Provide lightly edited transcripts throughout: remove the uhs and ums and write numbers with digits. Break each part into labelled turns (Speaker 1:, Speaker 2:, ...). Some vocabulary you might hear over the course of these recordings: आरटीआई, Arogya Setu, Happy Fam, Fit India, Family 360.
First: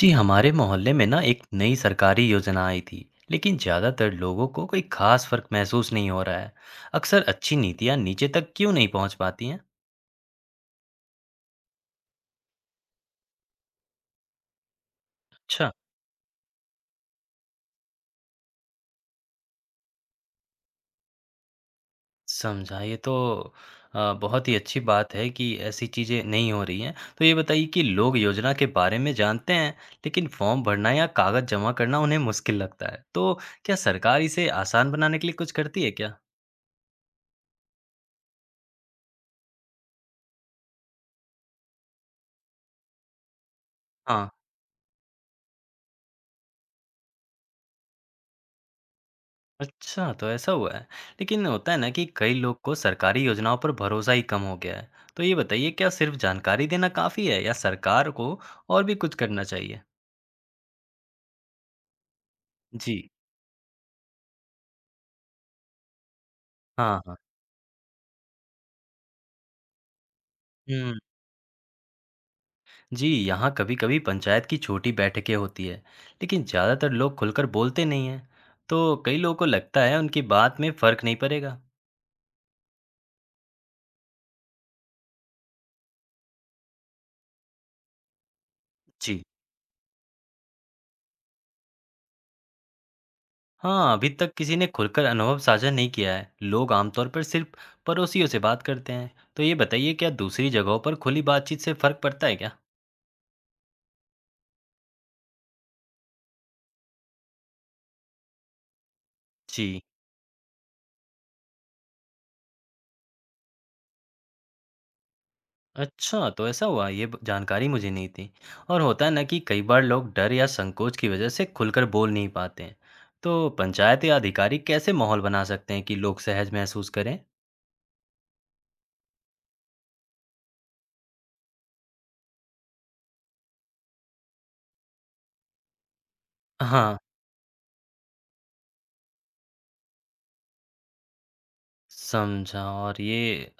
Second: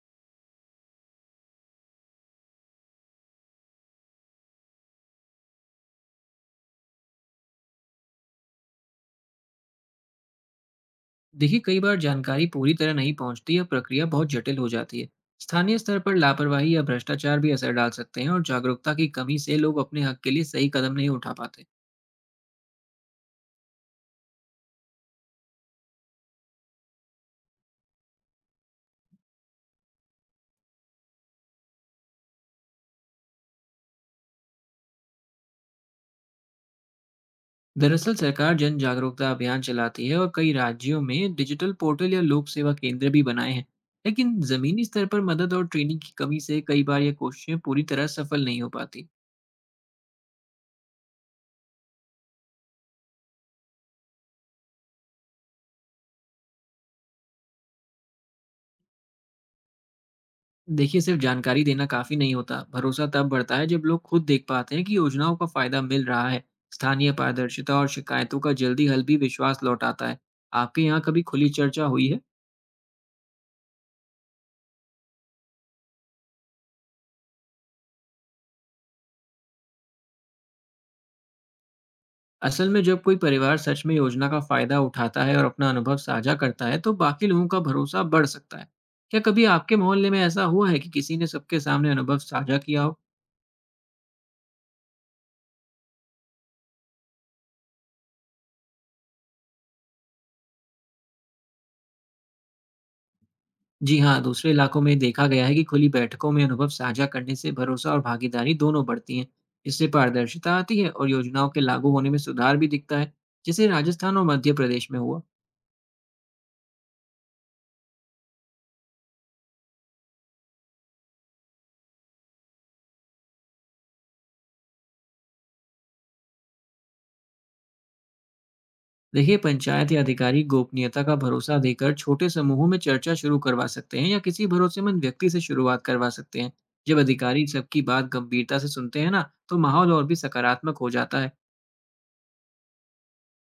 Speaker 1: जी हमारे मोहल्ले में ना एक नई सरकारी योजना आई थी। लेकिन ज़्यादातर लोगों को कोई खास फर्क महसूस नहीं हो रहा है। अक्सर अच्छी नीतियाँ नीचे तक क्यों नहीं पहुँच पाती हैं?
Speaker 2: देखिए कई बार जानकारी पूरी तरह नहीं पहुंचती या प्रक्रिया बहुत जटिल हो जाती है।
Speaker 1: अच्छा,
Speaker 2: स्थानीय स्तर पर लापरवाही या भ्रष्टाचार भी असर डाल सकते हैं और जागरूकता की कमी से लोग अपने हक के लिए सही कदम नहीं उठा पाते।
Speaker 1: समझा ये तो। बहुत ही अच्छी बात है कि ऐसी चीज़ें नहीं हो रही हैं। तो ये बताइए कि लोग योजना के बारे में जानते हैं, लेकिन फॉर्म भरना या कागज़ जमा करना उन्हें मुश्किल लगता है, तो क्या सरकार इसे आसान बनाने के लिए कुछ करती है क्या?
Speaker 2: दरअसल सरकार जन जागरूकता अभियान चलाती है और कई राज्यों में डिजिटल पोर्टल या लोक सेवा केंद्र भी बनाए हैं।
Speaker 1: हाँ।
Speaker 2: लेकिन जमीनी स्तर पर मदद और ट्रेनिंग की कमी से कई बार ये कोशिशें पूरी तरह सफल नहीं हो पाती।
Speaker 1: अच्छा, तो ऐसा हुआ है। लेकिन होता है ना कि कई लोग को सरकारी योजनाओं पर भरोसा ही कम हो गया है। तो ये बताइए क्या सिर्फ जानकारी देना काफ़ी है या सरकार को और भी कुछ करना चाहिए?
Speaker 2: देखिए सिर्फ जानकारी देना काफी नहीं होता।
Speaker 1: जी।
Speaker 2: भरोसा तब बढ़ता है जब लोग खुद देख पाते हैं कि योजनाओं का फायदा मिल रहा है।
Speaker 1: हाँ,
Speaker 2: स्थानीय
Speaker 1: हाँ।
Speaker 2: पारदर्शिता और शिकायतों का जल्दी हल भी विश्वास लौटाता है। आपके
Speaker 1: हुँ।
Speaker 2: यहाँ कभी खुली चर्चा हुई है?
Speaker 1: जी, यहाँ कभी-कभी पंचायत की छोटी बैठकें होती है, लेकिन ज़्यादातर लोग खुलकर बोलते नहीं हैं। तो कई लोगों को लगता है उनकी बात में फ़र्क नहीं पड़ेगा।
Speaker 2: असल में जब कोई परिवार सच में योजना का फायदा उठाता है और अपना अनुभव साझा करता है तो बाकी लोगों का भरोसा बढ़ सकता है। क्या
Speaker 1: जी।
Speaker 2: कभी आपके मोहल्ले में ऐसा हुआ है कि किसी ने सबके सामने अनुभव साझा किया हो?
Speaker 1: हाँ, अभी तक किसी ने खुलकर अनुभव साझा नहीं किया है। लोग आमतौर पर सिर्फ पड़ोसियों से बात करते हैं। तो ये बताइए क्या दूसरी जगहों पर खुली बातचीत से फर्क पड़ता है क्या?
Speaker 2: जी हाँ, दूसरे इलाकों में देखा गया है कि खुली बैठकों में अनुभव साझा करने से भरोसा और भागीदारी दोनों बढ़ती हैं।
Speaker 1: जी।
Speaker 2: इससे पारदर्शिता आती है और योजनाओं के लागू होने में सुधार भी दिखता है, जैसे राजस्थान और मध्य प्रदेश में हुआ।
Speaker 1: अच्छा, तो ऐसा हुआ, ये जानकारी मुझे नहीं थी। और होता है ना कि कई बार लोग डर या संकोच की वजह से खुलकर बोल नहीं पाते हैं। तो पंचायत या अधिकारी कैसे माहौल बना सकते हैं कि लोग सहज महसूस करें?
Speaker 2: देखिए, पंचायत या अधिकारी गोपनीयता का भरोसा देकर छोटे समूहों में चर्चा शुरू करवा सकते हैं या किसी भरोसेमंद व्यक्ति से शुरुआत करवा सकते हैं।
Speaker 1: हाँ।
Speaker 2: जब अधिकारी सबकी बात गंभीरता से सुनते हैं ना, तो माहौल और भी सकारात्मक हो जाता है।
Speaker 1: समझा, और ये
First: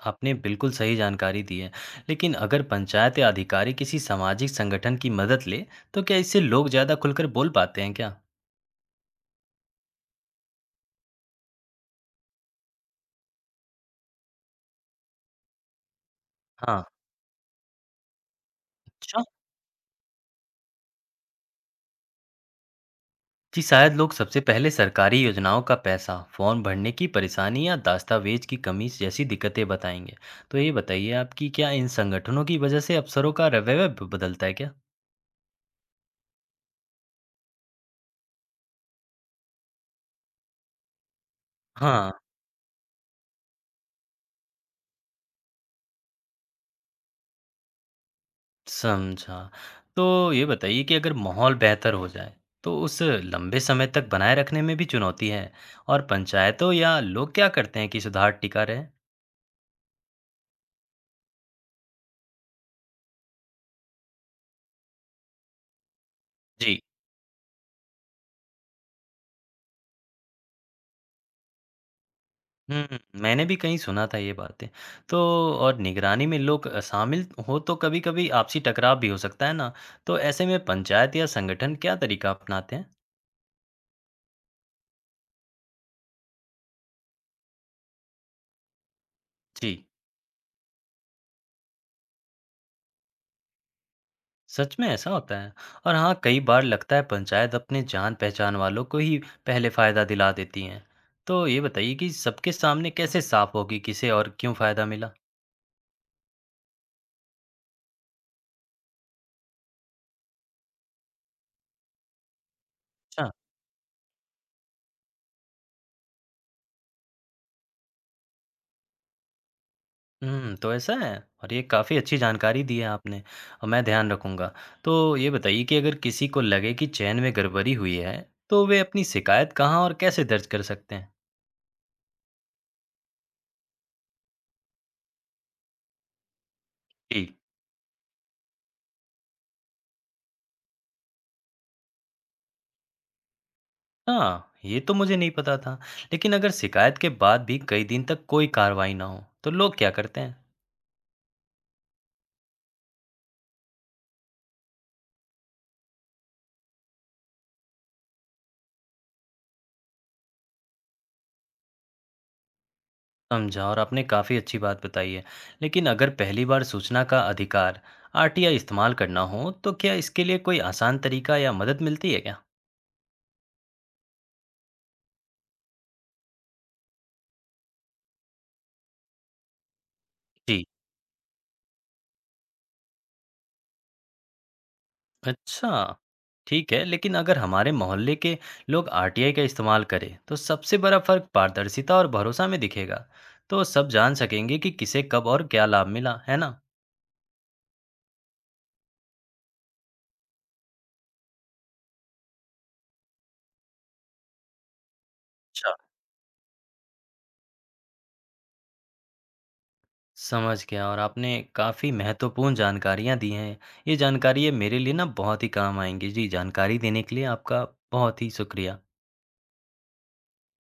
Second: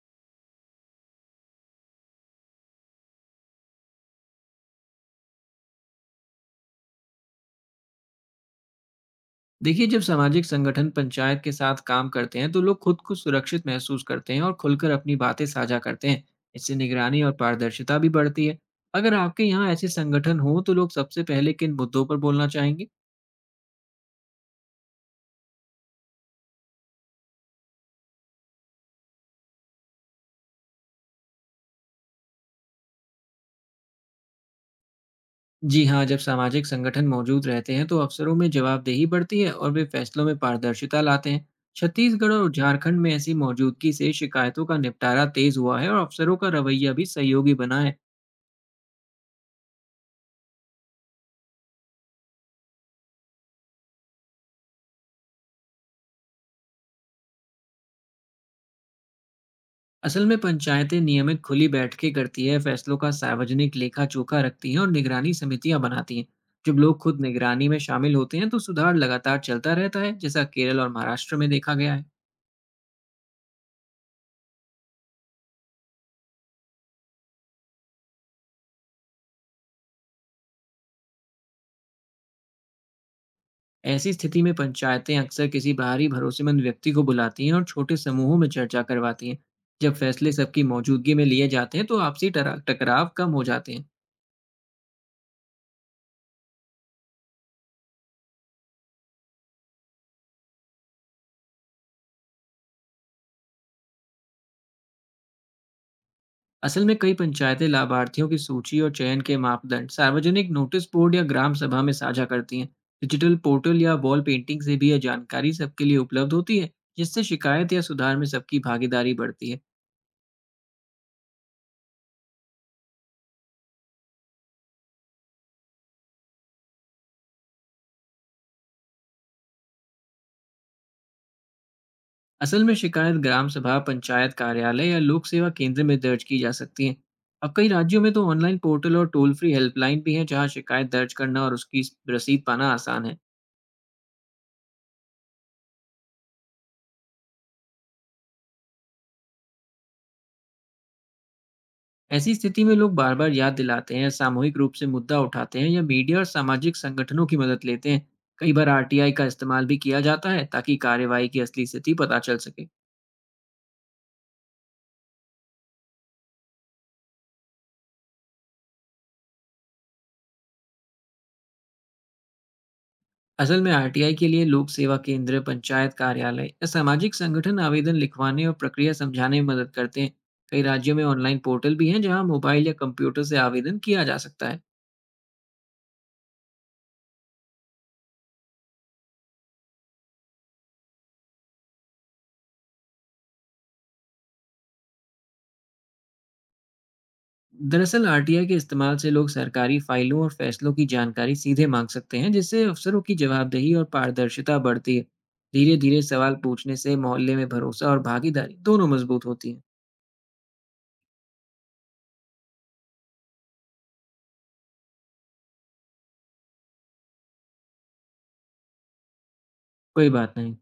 Speaker 1: आपने बिल्कुल सही जानकारी दी है। लेकिन अगर पंचायत या अधिकारी किसी सामाजिक संगठन की मदद ले, तो क्या इससे लोग ज़्यादा खुलकर बोल पाते हैं क्या?
Speaker 2: देखिए जब सामाजिक संगठन पंचायत के साथ काम करते हैं तो लोग खुद को सुरक्षित महसूस करते हैं और खुलकर अपनी बातें साझा करते हैं। इससे
Speaker 1: हाँ,
Speaker 2: निगरानी और पारदर्शिता भी बढ़ती है। अगर
Speaker 1: अच्छा।
Speaker 2: आपके यहाँ ऐसे संगठन हो तो लोग सबसे पहले किन मुद्दों पर बोलना चाहेंगे?
Speaker 1: जी शायद लोग सबसे पहले सरकारी योजनाओं का पैसा, फॉर्म भरने की परेशानी या दस्तावेज की कमी जैसी दिक्कतें बताएंगे। तो ये बताइए आपकी क्या इन संगठनों की वजह से अफसरों का रवैया बदलता है क्या?
Speaker 2: जी हाँ, जब सामाजिक संगठन मौजूद रहते हैं तो अफसरों में जवाबदेही बढ़ती है और वे फैसलों में पारदर्शिता लाते हैं।
Speaker 1: हाँ,
Speaker 2: छत्तीसगढ़ और झारखंड में ऐसी मौजूदगी से शिकायतों का निपटारा तेज हुआ है और अफसरों का रवैया भी सहयोगी बना है।
Speaker 1: समझा। तो ये बताइए कि अगर माहौल बेहतर हो जाए, तो उसे लंबे समय तक बनाए रखने में भी चुनौती है। और पंचायतों या लोग क्या करते हैं कि सुधार टिका रहे?
Speaker 2: असल में पंचायतें नियमित खुली बैठकें करती है, फैसलों का सार्वजनिक लेखा जोखा रखती हैं और निगरानी समितियां बनाती हैं। जब
Speaker 1: जी।
Speaker 2: लोग खुद निगरानी में शामिल होते हैं तो सुधार लगातार चलता रहता है, जैसा केरल और महाराष्ट्र में देखा गया है।
Speaker 1: हुँ, मैंने भी कहीं सुना था ये बातें। तो और निगरानी में लोग शामिल हों तो कभी-कभी आपसी टकराव भी हो सकता है ना? तो ऐसे में पंचायत या संगठन क्या तरीका अपनाते हैं?
Speaker 2: ऐसी स्थिति में पंचायतें अक्सर किसी बाहरी भरोसेमंद व्यक्ति को बुलाती हैं और छोटे समूहों में चर्चा करवाती हैं।
Speaker 1: जी।
Speaker 2: जब फैसले सबकी मौजूदगी में लिए जाते हैं तो आपसी टकराव कम हो जाते हैं।
Speaker 1: सच में ऐसा होता है। और हाँ, कई बार लगता है पंचायत अपने जान पहचान वालों को ही पहले फायदा दिला देती हैं। तो ये बताइए कि सबके सामने कैसे साफ होगी किसे और क्यों फायदा मिला।
Speaker 2: असल में कई पंचायतें लाभार्थियों की सूची और चयन के मापदंड सार्वजनिक नोटिस बोर्ड या ग्राम सभा में साझा करती हैं।
Speaker 1: अच्छा।
Speaker 2: डिजिटल पोर्टल या वॉल पेंटिंग से भी यह जानकारी सबके लिए उपलब्ध होती है, जिससे शिकायत या सुधार में सबकी भागीदारी बढ़ती है।
Speaker 1: हम्म, तो ऐसा है। और ये काफ़ी अच्छी जानकारी दी है आपने, और मैं ध्यान रखूंगा। तो ये बताइए कि अगर किसी को लगे कि चयन में गड़बड़ी हुई है, तो वे अपनी शिकायत कहाँ और कैसे दर्ज कर सकते हैं?
Speaker 2: असल में शिकायत ग्राम सभा, पंचायत कार्यालय या लोक सेवा केंद्र में दर्ज की जा सकती है।
Speaker 1: जी।
Speaker 2: अब कई राज्यों में तो ऑनलाइन पोर्टल और टोल फ्री हेल्पलाइन भी हैं, जहां शिकायत दर्ज करना और उसकी रसीद पाना आसान है।
Speaker 1: हाँ, ये तो मुझे नहीं पता था। लेकिन अगर शिकायत के बाद भी कई दिन तक कोई कार्रवाई ना हो, तो लोग क्या करते हैं?
Speaker 2: ऐसी स्थिति में लोग बार बार याद दिलाते हैं, सामूहिक रूप से मुद्दा उठाते हैं या मीडिया और सामाजिक संगठनों की मदद लेते हैं। कई बार आरटीआई का इस्तेमाल भी किया जाता है ताकि कार्रवाई की असली स्थिति पता चल सके।
Speaker 1: समझा, और आपने काफ़ी अच्छी बात बताई है। लेकिन अगर पहली बार सूचना का अधिकार आरटीआई इस्तेमाल करना हो, तो क्या इसके लिए कोई आसान तरीका या मदद मिलती है क्या?
Speaker 2: असल में आरटीआई के लिए लोक सेवा केंद्र, पंचायत कार्यालय या सामाजिक संगठन आवेदन लिखवाने और प्रक्रिया समझाने में मदद करते हैं। कई
Speaker 1: जी।
Speaker 2: राज्यों में ऑनलाइन पोर्टल भी हैं, जहां मोबाइल या कंप्यूटर से आवेदन किया जा सकता है।
Speaker 1: अच्छा, ठीक है। लेकिन अगर हमारे मोहल्ले के लोग आरटीआई का इस्तेमाल करें, तो सबसे बड़ा फ़र्क पारदर्शिता और भरोसा में दिखेगा। तो सब जान सकेंगे कि किसे कब और क्या लाभ मिला, है ना?
Speaker 2: दरअसल आरटीआई के इस्तेमाल से लोग सरकारी फाइलों और फैसलों की जानकारी सीधे मांग सकते हैं, जिससे अफसरों की जवाबदेही और पारदर्शिता बढ़ती है। धीरे धीरे सवाल पूछने से मोहल्ले में भरोसा और भागीदारी दोनों मजबूत होती है।
Speaker 1: समझ गया, और आपने काफ़ी महत्वपूर्ण जानकारियाँ दी हैं। ये जानकारी ये मेरे लिए ना बहुत ही काम आएँगी। जी, जानकारी देने के लिए आपका बहुत ही शुक्रिया।
Speaker 2: कोई बात नहीं।